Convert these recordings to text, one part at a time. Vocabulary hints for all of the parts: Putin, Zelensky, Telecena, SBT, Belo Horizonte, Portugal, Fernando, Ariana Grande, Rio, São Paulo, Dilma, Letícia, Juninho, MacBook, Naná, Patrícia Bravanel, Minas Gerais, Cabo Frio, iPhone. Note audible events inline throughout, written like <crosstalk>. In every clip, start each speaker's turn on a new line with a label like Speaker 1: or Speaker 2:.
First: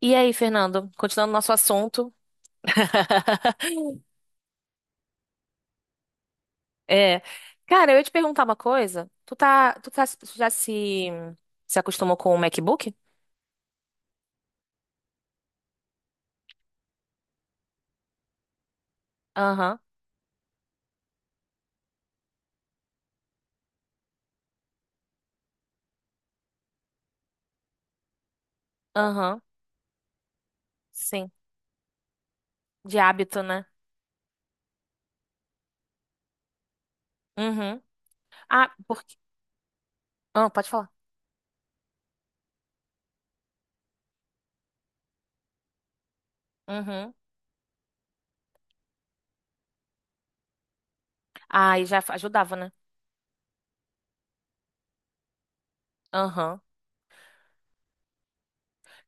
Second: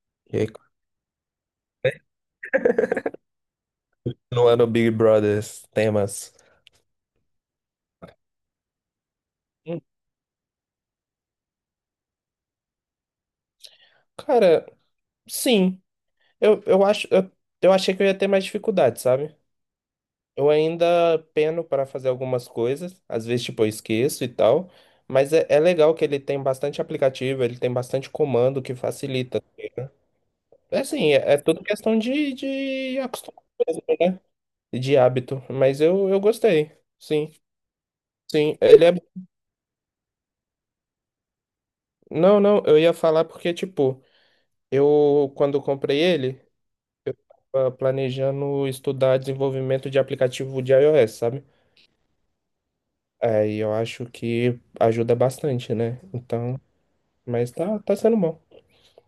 Speaker 1: E aí,
Speaker 2: E aí,
Speaker 1: Fernando, continuando nosso assunto. <laughs>
Speaker 2: continuando o Big Brothers temas.
Speaker 1: É, cara, eu ia te perguntar uma coisa. Tu já se acostumou com o MacBook?
Speaker 2: Cara, sim. Eu acho, eu achei que eu ia ter mais dificuldade, sabe?
Speaker 1: Aham,
Speaker 2: Eu ainda peno para fazer algumas coisas, às vezes, tipo, eu esqueço e tal. Mas é legal que ele tem bastante aplicativo, ele tem bastante comando que
Speaker 1: aham,
Speaker 2: facilita. É assim,
Speaker 1: sim.
Speaker 2: é tudo questão de,
Speaker 1: De
Speaker 2: de
Speaker 1: hábito,
Speaker 2: acostumar
Speaker 1: né?
Speaker 2: mesmo, né? E de hábito. Mas eu gostei. Sim,
Speaker 1: Uhum.
Speaker 2: sim.
Speaker 1: Ah,
Speaker 2: Ele é.
Speaker 1: porque. Ah, pode falar.
Speaker 2: Não, não, eu ia falar porque, tipo, eu quando comprei ele,
Speaker 1: Uhum.
Speaker 2: tava planejando estudar desenvolvimento de aplicativo de iOS, sabe?
Speaker 1: Ah, e já ajudava, né?
Speaker 2: Aí eu acho que ajuda bastante, né?
Speaker 1: Aham.
Speaker 2: Então, mas tá sendo bom.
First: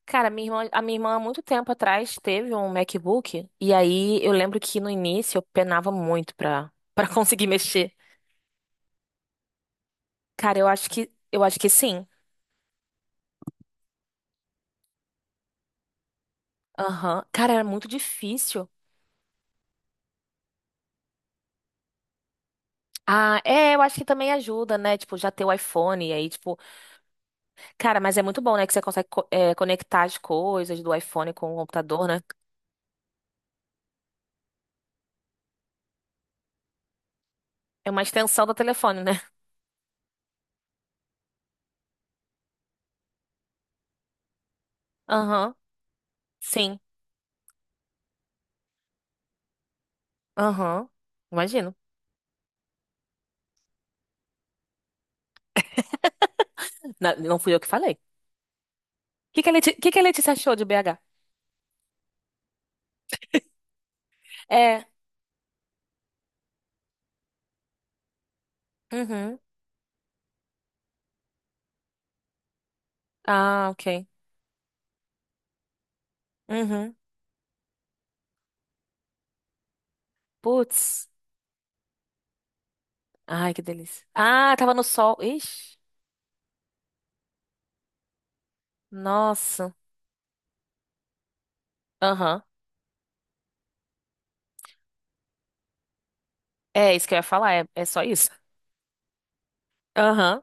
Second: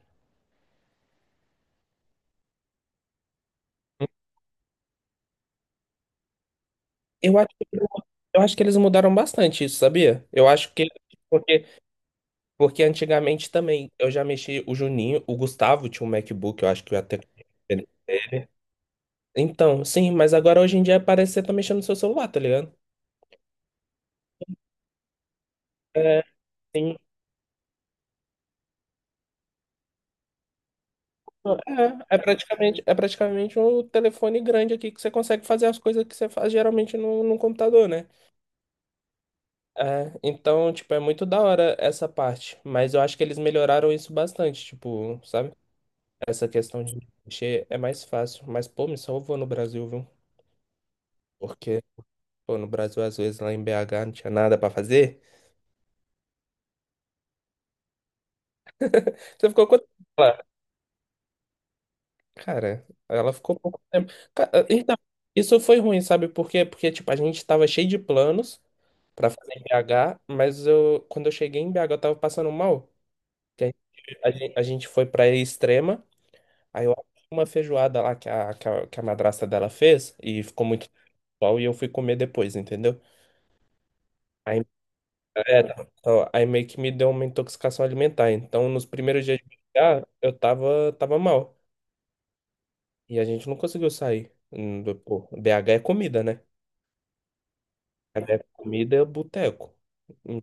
Speaker 1: Cara, a minha irmã há muito tempo atrás teve um MacBook. E aí eu lembro que no início eu penava muito pra <laughs>
Speaker 2: Eu
Speaker 1: conseguir
Speaker 2: acho que,
Speaker 1: mexer.
Speaker 2: eu acho que eles mudaram bastante isso, sabia? Eu
Speaker 1: Cara, eu
Speaker 2: acho que
Speaker 1: acho que, eu acho
Speaker 2: porque,
Speaker 1: que sim.
Speaker 2: porque antigamente também eu já mexi o Juninho, o Gustavo tinha um MacBook, eu acho que eu até.
Speaker 1: Aham. Cara, era muito difícil.
Speaker 2: Então, sim, mas agora hoje em dia parece que você tá mexendo no seu celular, tá ligado?
Speaker 1: Ah, é, eu acho que também ajuda, né? Tipo, já ter o iPhone, e
Speaker 2: É,
Speaker 1: aí, tipo,
Speaker 2: sim.
Speaker 1: cara, mas é muito bom, né? Que você consegue conectar as coisas do iPhone com o computador,
Speaker 2: É, é
Speaker 1: né?
Speaker 2: praticamente, é praticamente um telefone grande aqui que você consegue fazer as coisas que você faz geralmente no computador,
Speaker 1: É uma
Speaker 2: né?
Speaker 1: extensão do telefone, né?
Speaker 2: É, então, tipo, é muito da hora essa parte, mas eu acho que eles melhoraram isso bastante, tipo, sabe?
Speaker 1: Aham,
Speaker 2: Essa
Speaker 1: sim,
Speaker 2: questão de mexer é mais fácil, mas, pô, me salvou no Brasil, viu?
Speaker 1: aham, imagino.
Speaker 2: Porque, pô, no Brasil, às vezes, lá em BH não tinha nada pra fazer.
Speaker 1: Não, fui eu que falei. O que
Speaker 2: Você
Speaker 1: que a
Speaker 2: ficou
Speaker 1: Leti-
Speaker 2: quanto
Speaker 1: que que a
Speaker 2: tempo
Speaker 1: Letícia
Speaker 2: lá?
Speaker 1: achou de BH?
Speaker 2: Cara, ela ficou pouco tempo.
Speaker 1: É,
Speaker 2: Então, isso foi ruim, sabe por quê? Porque, tipo, a gente tava cheio de planos, pra
Speaker 1: uhum,
Speaker 2: fazer em BH, mas eu, quando eu cheguei em BH, eu tava passando mal. Que a,
Speaker 1: ah, ok,
Speaker 2: gente, a gente foi pra Extrema, aí eu
Speaker 1: uhum,
Speaker 2: achei uma feijoada lá que a madrasta dela fez, e ficou muito
Speaker 1: putz,
Speaker 2: bom, e eu fui comer depois, entendeu?
Speaker 1: ai, que delícia. Ah,
Speaker 2: Aí,
Speaker 1: tava no sol,
Speaker 2: é,
Speaker 1: ixi,
Speaker 2: tá, ó, aí meio que me deu uma intoxicação alimentar. Então, nos primeiros dias de
Speaker 1: nossa,
Speaker 2: BH, eu tava mal.
Speaker 1: aham.
Speaker 2: E a gente não conseguiu sair. Pô, BH é comida, né?
Speaker 1: É isso que eu ia falar, é só isso.
Speaker 2: BH é comida, é boteco.
Speaker 1: Aham,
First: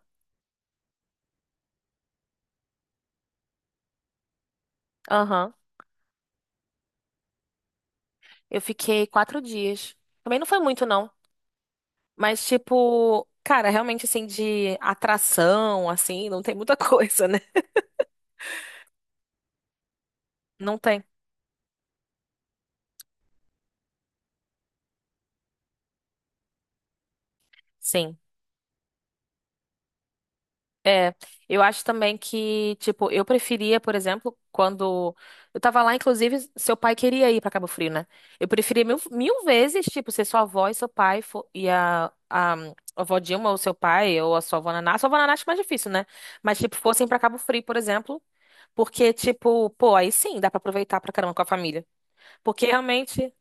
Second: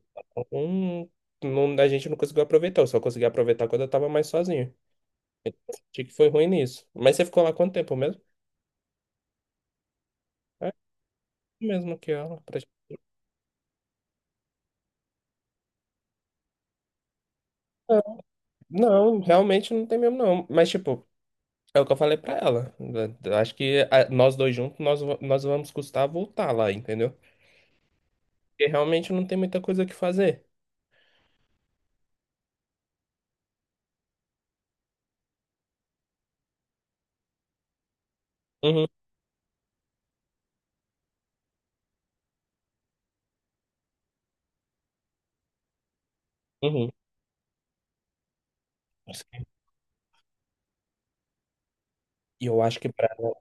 Speaker 2: Hum, a gente não conseguiu aproveitar, eu só consegui aproveitar quando eu tava mais sozinho.
Speaker 1: aham.
Speaker 2: Achei que foi ruim nisso. Mas você ficou lá quanto tempo mesmo?
Speaker 1: Eu fiquei 4 dias. Também não foi
Speaker 2: É
Speaker 1: muito, não.
Speaker 2: mesmo que ela.
Speaker 1: Mas, tipo, cara, realmente, assim, de atração, assim, não tem muita <laughs> coisa, né?
Speaker 2: Ah, não, realmente não tem mesmo, não. Mas
Speaker 1: Não tem.
Speaker 2: tipo, é o que eu falei pra ela. Eu acho que nós dois juntos, nós vamos custar voltar lá, entendeu?
Speaker 1: Sim.
Speaker 2: Porque realmente não tem muita coisa que fazer.
Speaker 1: É, eu acho também que, tipo, eu preferia, por exemplo, quando eu tava lá, inclusive, seu pai queria ir pra Cabo Frio, né? Eu preferia
Speaker 2: Uhum,
Speaker 1: mil, mil vezes, tipo, ser sua avó e seu pai e a avó Dilma ou seu pai ou a sua avó Naná. A sua avó Naná acho mais difícil, né? Mas, tipo,
Speaker 2: uhum.
Speaker 1: fossem pra Cabo Frio, por exemplo, porque, tipo, pô, aí sim dá pra aproveitar pra caramba com a família.
Speaker 2: E eu
Speaker 1: Porque
Speaker 2: acho que pra,
Speaker 1: realmente.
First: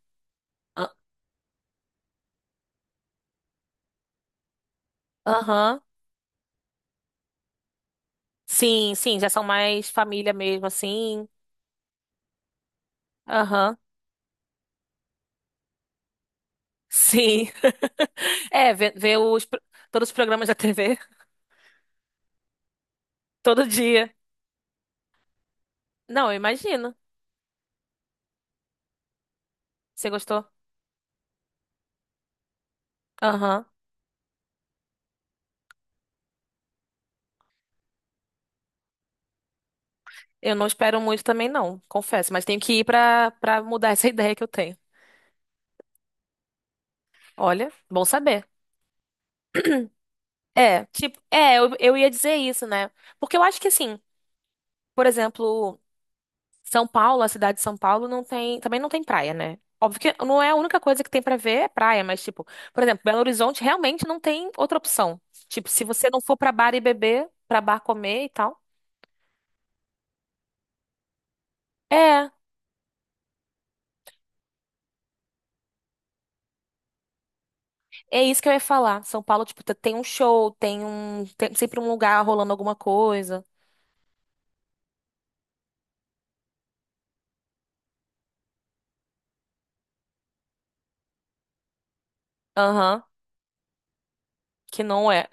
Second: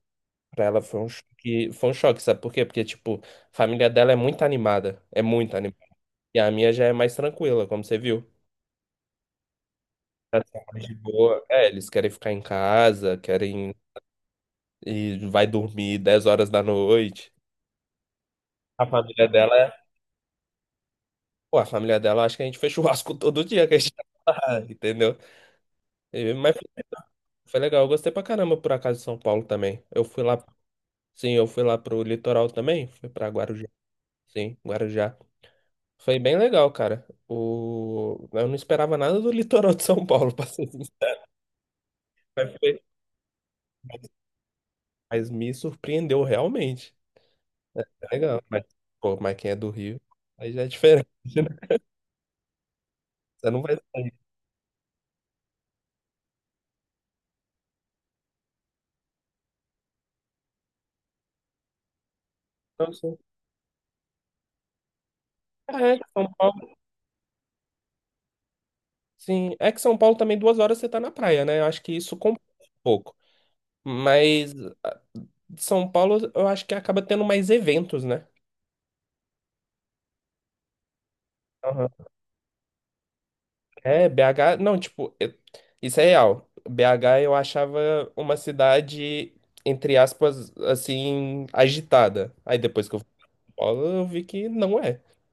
Speaker 2: pra ela
Speaker 1: Ah,
Speaker 2: foi um choque, sabe por quê? Porque, tipo, a família dela é muito animada, é muito animada.
Speaker 1: aham.
Speaker 2: E a minha já é mais tranquila, como você viu.
Speaker 1: Sim, sim, já são mais família
Speaker 2: Tá sendo
Speaker 1: mesmo,
Speaker 2: mais de
Speaker 1: assim.
Speaker 2: boa. É, eles querem ficar em casa, querem
Speaker 1: Aham.
Speaker 2: e vai dormir 22 horas.
Speaker 1: Sim. <laughs> É,
Speaker 2: A
Speaker 1: ver, ver
Speaker 2: família
Speaker 1: os,
Speaker 2: dela
Speaker 1: pro-
Speaker 2: é.
Speaker 1: todos os programas da TV,
Speaker 2: Pô, a família dela, acho que a gente fez <laughs> churrasco
Speaker 1: <laughs>
Speaker 2: todo
Speaker 1: todo
Speaker 2: dia que a gente
Speaker 1: dia.
Speaker 2: tava lá, <laughs> entendeu?
Speaker 1: Não, eu
Speaker 2: Mas foi
Speaker 1: imagino.
Speaker 2: foi legal, eu gostei pra caramba por acaso de São Paulo também. Eu
Speaker 1: Você
Speaker 2: fui lá,
Speaker 1: gostou?
Speaker 2: sim, eu fui lá pro litoral também, fui pra
Speaker 1: Aham.
Speaker 2: Guarujá, sim, Guarujá. Foi bem legal, cara. Eu não esperava nada do <laughs> litoral de São Paulo, <laughs> pra
Speaker 1: Eu não
Speaker 2: ser
Speaker 1: espero
Speaker 2: sincero,
Speaker 1: muito também, não, confesso. Mas
Speaker 2: mas
Speaker 1: tenho que
Speaker 2: foi-
Speaker 1: ir pra mudar essa <laughs> ideia que eu tenho.
Speaker 2: mas me surpreendeu realmente.
Speaker 1: Olha, bom
Speaker 2: Legal,
Speaker 1: saber.
Speaker 2: mas, pô, mas quem é do Rio, aí já é
Speaker 1: É,
Speaker 2: diferente,
Speaker 1: tipo, é,
Speaker 2: <laughs>
Speaker 1: eu,
Speaker 2: né?
Speaker 1: eu ia dizer isso, né? Porque eu
Speaker 2: Você
Speaker 1: acho
Speaker 2: não
Speaker 1: que
Speaker 2: vai
Speaker 1: assim,
Speaker 2: sair.
Speaker 1: por exemplo. São Paulo, a cidade de São Paulo, também não tem praia, né? Óbvio que não é a única coisa que tem pra ver é praia, mas, tipo, por
Speaker 2: Então,
Speaker 1: exemplo,
Speaker 2: assim,
Speaker 1: Belo Horizonte realmente não tem outra opção. Tipo, se
Speaker 2: é, de
Speaker 1: você não
Speaker 2: São
Speaker 1: for pra bar
Speaker 2: Paulo.
Speaker 1: e beber, pra bar comer e tal.
Speaker 2: Sim, é que São Paulo também 2 horas você tá na praia, né? Eu acho que isso
Speaker 1: É,
Speaker 2: compensa um pouco. Mas ah, São Paulo, eu acho que acaba tendo mais eventos,
Speaker 1: é
Speaker 2: né?
Speaker 1: isso que eu ia falar. São Paulo, tipo, tem um show, tem sempre um
Speaker 2: Aham.
Speaker 1: lugar rolando alguma coisa.
Speaker 2: É, BH, não, tipo, isso é real. BH eu achava uma cidade, entre aspas, assim, agitada. Aí depois que eu
Speaker 1: Aham,
Speaker 2: fui pra São Paulo, eu vi que não
Speaker 1: que
Speaker 2: é.
Speaker 1: não é,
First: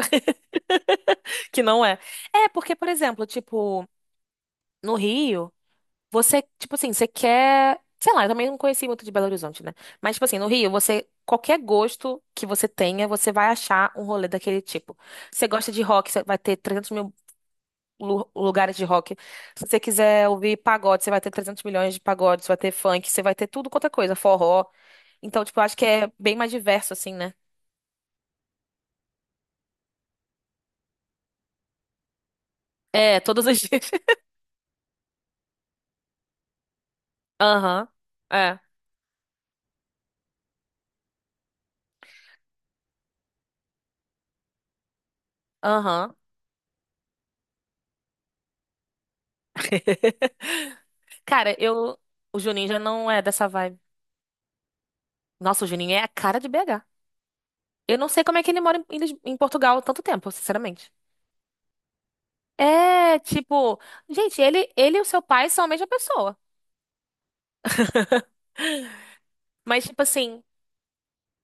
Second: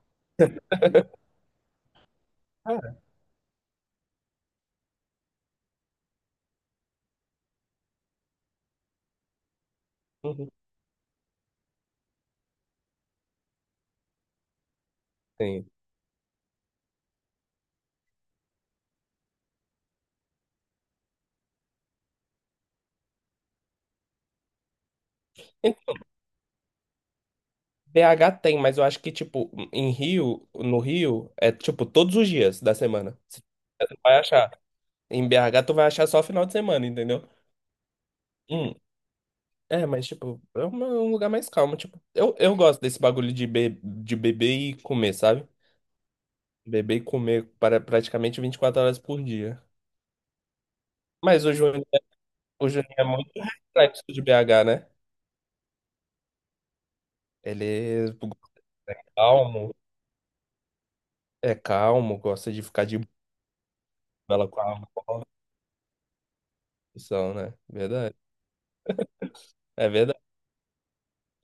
Speaker 1: <laughs> que não é. É, porque, por
Speaker 2: Ah,
Speaker 1: exemplo, tipo, no Rio. Você, tipo assim, você quer. Sei lá, eu também não conheci muito de Belo Horizonte, né? Mas, tipo assim, no
Speaker 2: uhum,
Speaker 1: Rio, você. Qualquer gosto que você tenha, você vai achar um rolê daquele tipo. Você
Speaker 2: sim.
Speaker 1: gosta de rock, você vai ter 300 mil lugares de rock. Se você quiser ouvir pagode, você vai ter 300 milhões de pagodes, você vai ter funk, você vai ter tudo quanto é coisa, forró. Então, tipo, eu acho que é bem mais diverso, assim, né?
Speaker 2: BH tem, mas eu acho que, tipo, no Rio, é tipo todos os dias da semana.
Speaker 1: É,
Speaker 2: Você
Speaker 1: todos os dias.
Speaker 2: vai achar. Em BH, tu vai achar só final de semana, entendeu?
Speaker 1: <laughs> Aham. É.
Speaker 2: Hum, É, mas, tipo, é um lugar mais calmo. Tipo, eu gosto desse bagulho de beber e comer, sabe?
Speaker 1: Aham.
Speaker 2: Beber e comer para praticamente 24 horas por dia.
Speaker 1: <laughs>
Speaker 2: Mas o
Speaker 1: Cara,
Speaker 2: Juninho,
Speaker 1: eu. O Juninho
Speaker 2: o
Speaker 1: já
Speaker 2: Juninho é
Speaker 1: não é
Speaker 2: muito
Speaker 1: dessa vibe.
Speaker 2: reflexo de BH, né?
Speaker 1: Nossa, o Juninho é a cara de BH.
Speaker 2: Ele
Speaker 1: Eu não
Speaker 2: é
Speaker 1: sei como é que ele mora em
Speaker 2: calmo,
Speaker 1: Portugal tanto tempo, sinceramente.
Speaker 2: é calmo, gosta de ficar de
Speaker 1: É, tipo, gente,
Speaker 2: bela com
Speaker 1: ele,
Speaker 2: a
Speaker 1: ele e o seu pai são a mesma pessoa.
Speaker 2: são, né? É verdade.
Speaker 1: <laughs> Mas,
Speaker 2: É
Speaker 1: tipo
Speaker 2: verdade,
Speaker 1: assim,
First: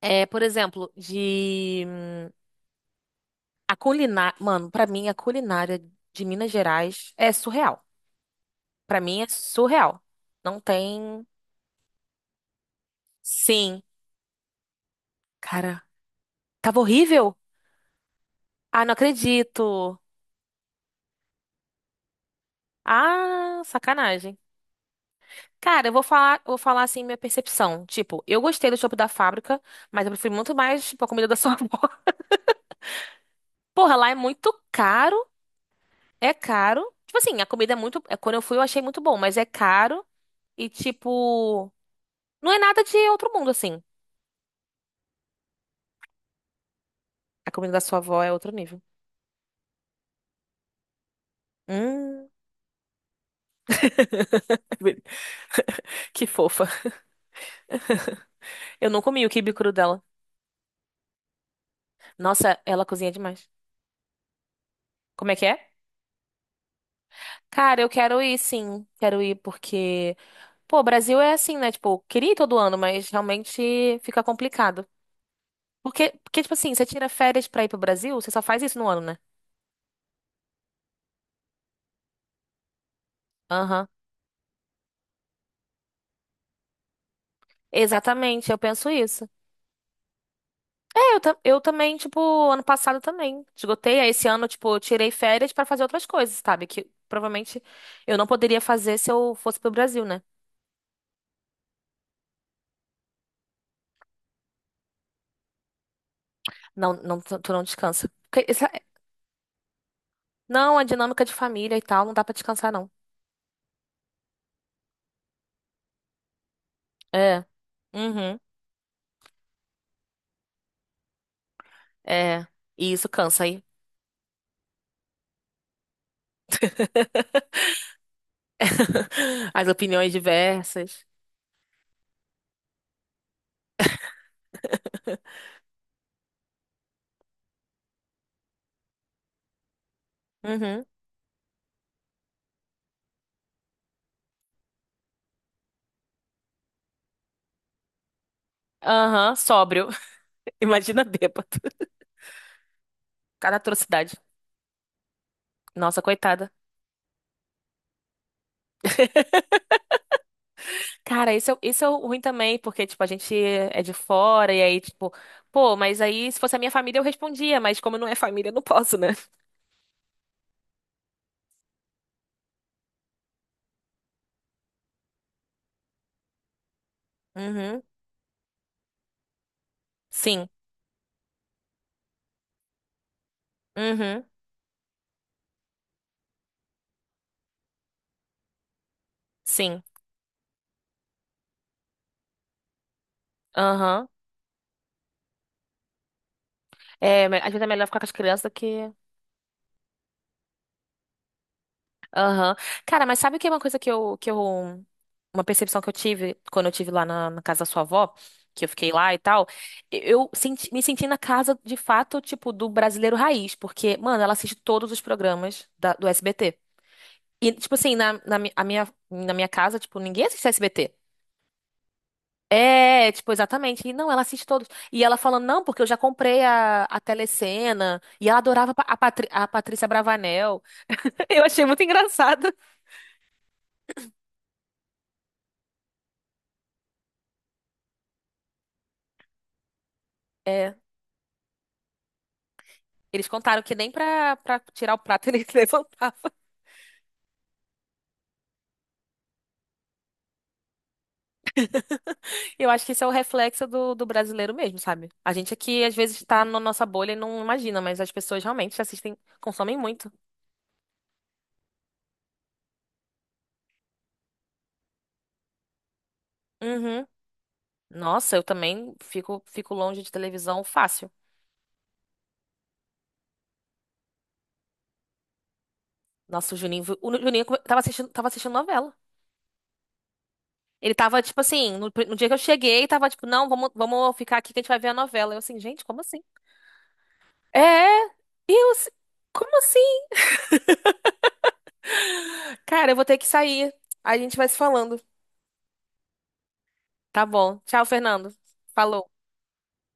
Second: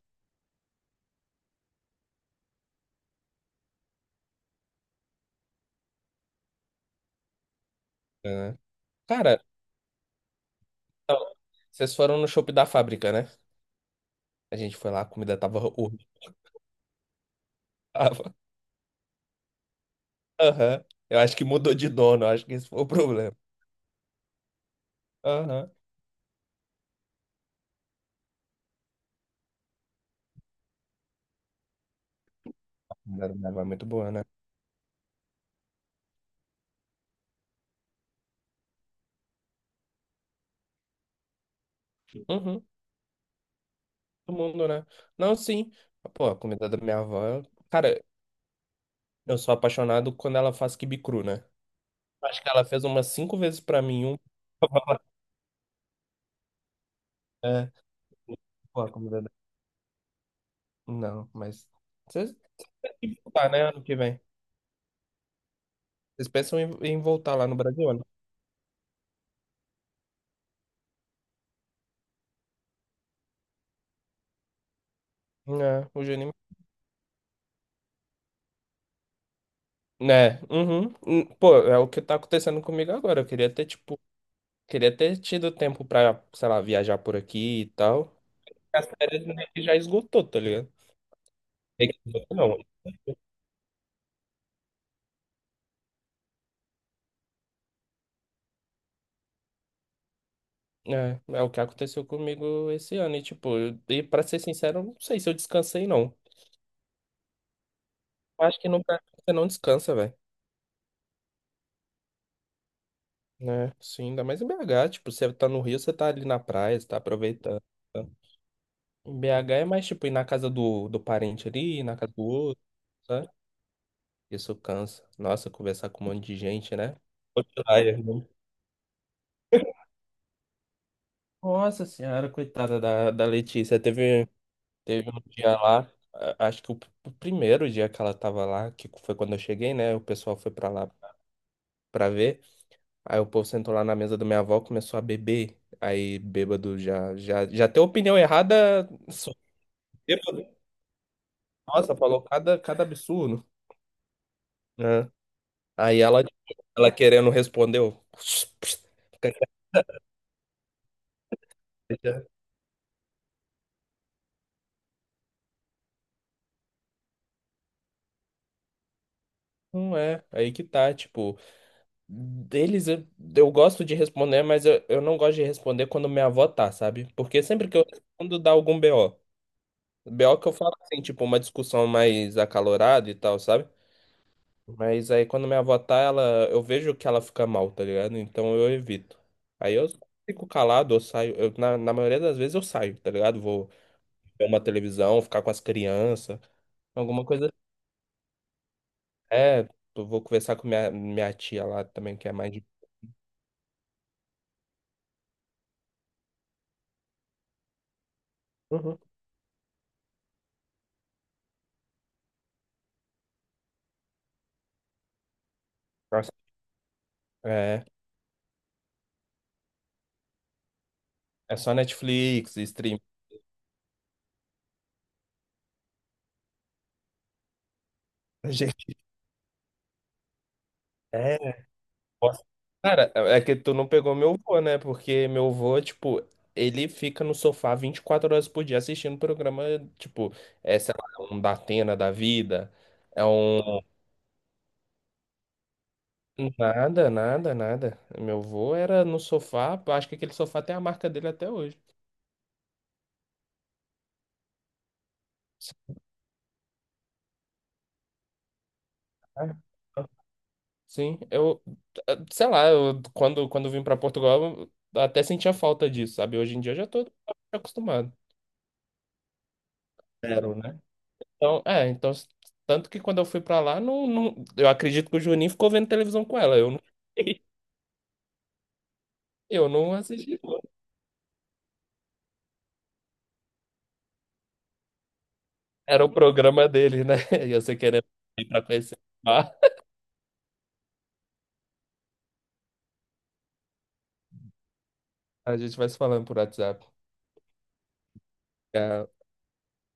Speaker 1: por exemplo, de. A culinária. Mano, pra mim, a culinária de Minas Gerais é surreal.
Speaker 2: né?
Speaker 1: Pra mim, é
Speaker 2: Cara,
Speaker 1: surreal. Não
Speaker 2: não,
Speaker 1: tem.
Speaker 2: vocês foram no shopping da fábrica, né?
Speaker 1: Sim.
Speaker 2: A gente foi lá, a comida tava <laughs>
Speaker 1: Cara,
Speaker 2: horrível.
Speaker 1: tava horrível?
Speaker 2: Tava.
Speaker 1: Ah, não acredito.
Speaker 2: Aham. Eu acho que mudou de dono, eu acho que esse foi o problema.
Speaker 1: Ah, sacanagem.
Speaker 2: Aham.
Speaker 1: Cara, eu vou falar, assim minha percepção. Tipo, eu gostei do chopp da fábrica, mas eu prefiro muito mais, tipo, a comida da sua <laughs> avó.
Speaker 2: A comida da minha avó é muito
Speaker 1: Porra, lá
Speaker 2: boa,
Speaker 1: é
Speaker 2: né?
Speaker 1: muito caro. É caro. Tipo assim, a comida é muito. Quando eu fui, eu achei muito bom, mas é caro. E, tipo, não é
Speaker 2: Uhum.
Speaker 1: nada de outro mundo, assim.
Speaker 2: Todo mundo, né? Não, sim. Pô, a comida da minha avó.
Speaker 1: A comida da sua
Speaker 2: Cara,
Speaker 1: avó é outro nível.
Speaker 2: eu sou apaixonado quando ela faz quibe cru, né?
Speaker 1: Hum.
Speaker 2: Acho que ela fez umas cinco vezes pra mim.
Speaker 1: <laughs>
Speaker 2: <laughs>
Speaker 1: Que fofa.
Speaker 2: É. Pô,
Speaker 1: Eu
Speaker 2: a
Speaker 1: não
Speaker 2: comida
Speaker 1: comi o
Speaker 2: da.
Speaker 1: quibe cru dela.
Speaker 2: Não, mas. Vocês
Speaker 1: Nossa, ela
Speaker 2: vocês
Speaker 1: cozinha
Speaker 2: têm que
Speaker 1: demais.
Speaker 2: voltar, né? Ano que vem.
Speaker 1: Como é que é?
Speaker 2: Vocês pensam em voltar lá no
Speaker 1: Cara, eu
Speaker 2: Brasil, né?
Speaker 1: quero ir, sim. Quero ir porque. Pô, o Brasil é assim, né? Tipo, queria ir todo ano, mas realmente fica complicado.
Speaker 2: É, o
Speaker 1: Porque,
Speaker 2: Juninho.
Speaker 1: porque, tipo assim, você tira férias pra ir pro Brasil, você só faz isso no ano, né?
Speaker 2: Né? Uhum. Pô, é o que tá acontecendo comigo agora. Eu queria ter,
Speaker 1: Aham.
Speaker 2: tipo, queria ter tido tempo pra, sei lá, viajar por aqui e tal.
Speaker 1: Exatamente, eu
Speaker 2: As
Speaker 1: penso
Speaker 2: férias
Speaker 1: isso.
Speaker 2: meio que já esgotou, tá ligado?
Speaker 1: É, eu
Speaker 2: Meio
Speaker 1: também,
Speaker 2: que
Speaker 1: tipo,
Speaker 2: esgotou, não.
Speaker 1: ano passado também. Esgotei, aí esse ano, tipo, eu tirei férias pra fazer outras coisas, sabe? Que provavelmente eu não poderia fazer se eu fosse pro Brasil, né?
Speaker 2: É o que aconteceu comigo esse ano. E, tipo, e pra ser sincero, eu não sei se eu descansei, não.
Speaker 1: Não, não, tu não descansa. Porque
Speaker 2: Eu acho que no Brasil você não descansa, velho.
Speaker 1: não, a dinâmica de família e tal, não dá pra descansar, não.
Speaker 2: Né? Sim, ainda mais em BH. Tipo, você tá no Rio, você tá ali na praia, você tá
Speaker 1: É.
Speaker 2: aproveitando. Tá?
Speaker 1: Uhum.
Speaker 2: Em BH é mais, tipo, ir na casa do parente ali, ir na casa do
Speaker 1: É.
Speaker 2: outro.
Speaker 1: E isso cansa aí.
Speaker 2: Isso cansa. Nossa, conversar com um monte de gente, né? Outro layer, né?
Speaker 1: <laughs> As opiniões diversas.
Speaker 2: Nossa senhora, coitada da Letícia. Teve um dia lá, acho que o primeiro dia que ela tava lá, que foi quando eu cheguei, né? O pessoal foi pra
Speaker 1: Uhum.
Speaker 2: lá pra ver. Aí o povo sentou lá na mesa da minha avó, começou a beber. Aí bêbado já tem opinião errada.
Speaker 1: Aham, sóbrio.
Speaker 2: Bêbado.
Speaker 1: <laughs> Imagina bêbado.
Speaker 2: Nossa, falou cada absurdo,
Speaker 1: Cada atrocidade.
Speaker 2: né?
Speaker 1: Nossa,
Speaker 2: Aí ela,
Speaker 1: coitada.
Speaker 2: ela querendo respondeu. <laughs>
Speaker 1: <laughs> Cara, isso é ruim também, porque, tipo, a gente é de fora, e aí, tipo, pô, mas aí se fosse a minha família eu respondia, mas como não é família, eu não posso, né?
Speaker 2: Não é, aí que tá, tipo. Deles eu gosto de responder, mas eu não gosto de responder quando minha avó tá, sabe? Porque sempre que
Speaker 1: Uhum.
Speaker 2: eu respondo dá algum BO. BO que
Speaker 1: Sim.
Speaker 2: eu falo assim, tipo, uma discussão mais acalorada e tal, sabe?
Speaker 1: Uhum.
Speaker 2: Mas aí quando minha avó tá, eu vejo que ela fica mal, tá ligado? Então eu evito. Aí
Speaker 1: Sim.
Speaker 2: eu fico calado, eu saio. Na maioria das vezes eu saio, tá ligado? Vou
Speaker 1: Aham.
Speaker 2: ver uma televisão, ficar com as crianças, alguma
Speaker 1: É, às
Speaker 2: coisa assim.
Speaker 1: vezes é melhor ficar com as crianças do que.
Speaker 2: É, eu vou conversar com minha, minha tia lá também, que é mais
Speaker 1: Aham.
Speaker 2: de.
Speaker 1: Cara, mas sabe o que é uma coisa que eu. Uma percepção que eu tive quando eu tive lá na casa da sua avó, que eu fiquei
Speaker 2: Uhum.
Speaker 1: lá e tal. Me senti na casa, de fato, tipo, do brasileiro raiz, porque, mano, ela assiste todos os programas do
Speaker 2: Nossa.
Speaker 1: SBT. E, tipo
Speaker 2: É.
Speaker 1: assim, na minha casa, tipo, ninguém assiste SBT.
Speaker 2: É só Netflix, stream.
Speaker 1: É, tipo, exatamente. E não, ela assiste todos. E ela falando, não, porque eu já comprei a Telecena. E ela adorava a,
Speaker 2: Gente,
Speaker 1: Patri- a Patrícia Bravanel. <laughs> Eu
Speaker 2: é,
Speaker 1: achei muito
Speaker 2: nossa.
Speaker 1: engraçado.
Speaker 2: Cara, é que tu não pegou meu vô, né? Porque meu vô, tipo, ele fica no sofá 24 horas por dia assistindo programa, tipo,
Speaker 1: É.
Speaker 2: é, sei lá, é um Datena da vida. É
Speaker 1: Eles contaram que
Speaker 2: um.
Speaker 1: nem pra tirar o prato <laughs> eles levantavam.
Speaker 2: Nada, nada, nada. Meu vô era no sofá, eu acho que aquele sofá tem a marca dele até hoje.
Speaker 1: Eu acho que isso é o reflexo do brasileiro mesmo, sabe? A gente aqui, às vezes, tá na nossa bolha e não imagina, mas as pessoas realmente assistem,
Speaker 2: Sabe?
Speaker 1: consomem muito.
Speaker 2: Sim, sei lá, quando eu vim pra Portugal, eu até sentia falta disso, sabe? Hoje em dia eu já
Speaker 1: Uhum.
Speaker 2: tô acostumado.
Speaker 1: Nossa, eu também fico longe de
Speaker 2: Zero,
Speaker 1: televisão
Speaker 2: né?
Speaker 1: fácil.
Speaker 2: Então, é, então, tanto que quando eu fui pra lá, não, não, eu acredito que o Juninho ficou vendo televisão com
Speaker 1: Nossa, o
Speaker 2: ela. Eu não,
Speaker 1: Juninho, o Juninho
Speaker 2: <laughs>
Speaker 1: tava assistindo novela.
Speaker 2: eu não assisti, não.
Speaker 1: Ele tava, tipo assim, no dia que eu cheguei, tava tipo, não, vamos ficar aqui que a gente vai ver a novela. Eu assim, gente, como
Speaker 2: Era o
Speaker 1: assim?
Speaker 2: programa dele, né? <laughs> E você querendo
Speaker 1: É,
Speaker 2: ir pra
Speaker 1: eu, assim,
Speaker 2: conhecer. Ah,
Speaker 1: como assim? Cara, eu vou ter que sair. A gente vai se falando.
Speaker 2: a gente vai se falando por WhatsApp.
Speaker 1: Tá bom. Tchau, Fernando. Falou.
Speaker 2: Tchau.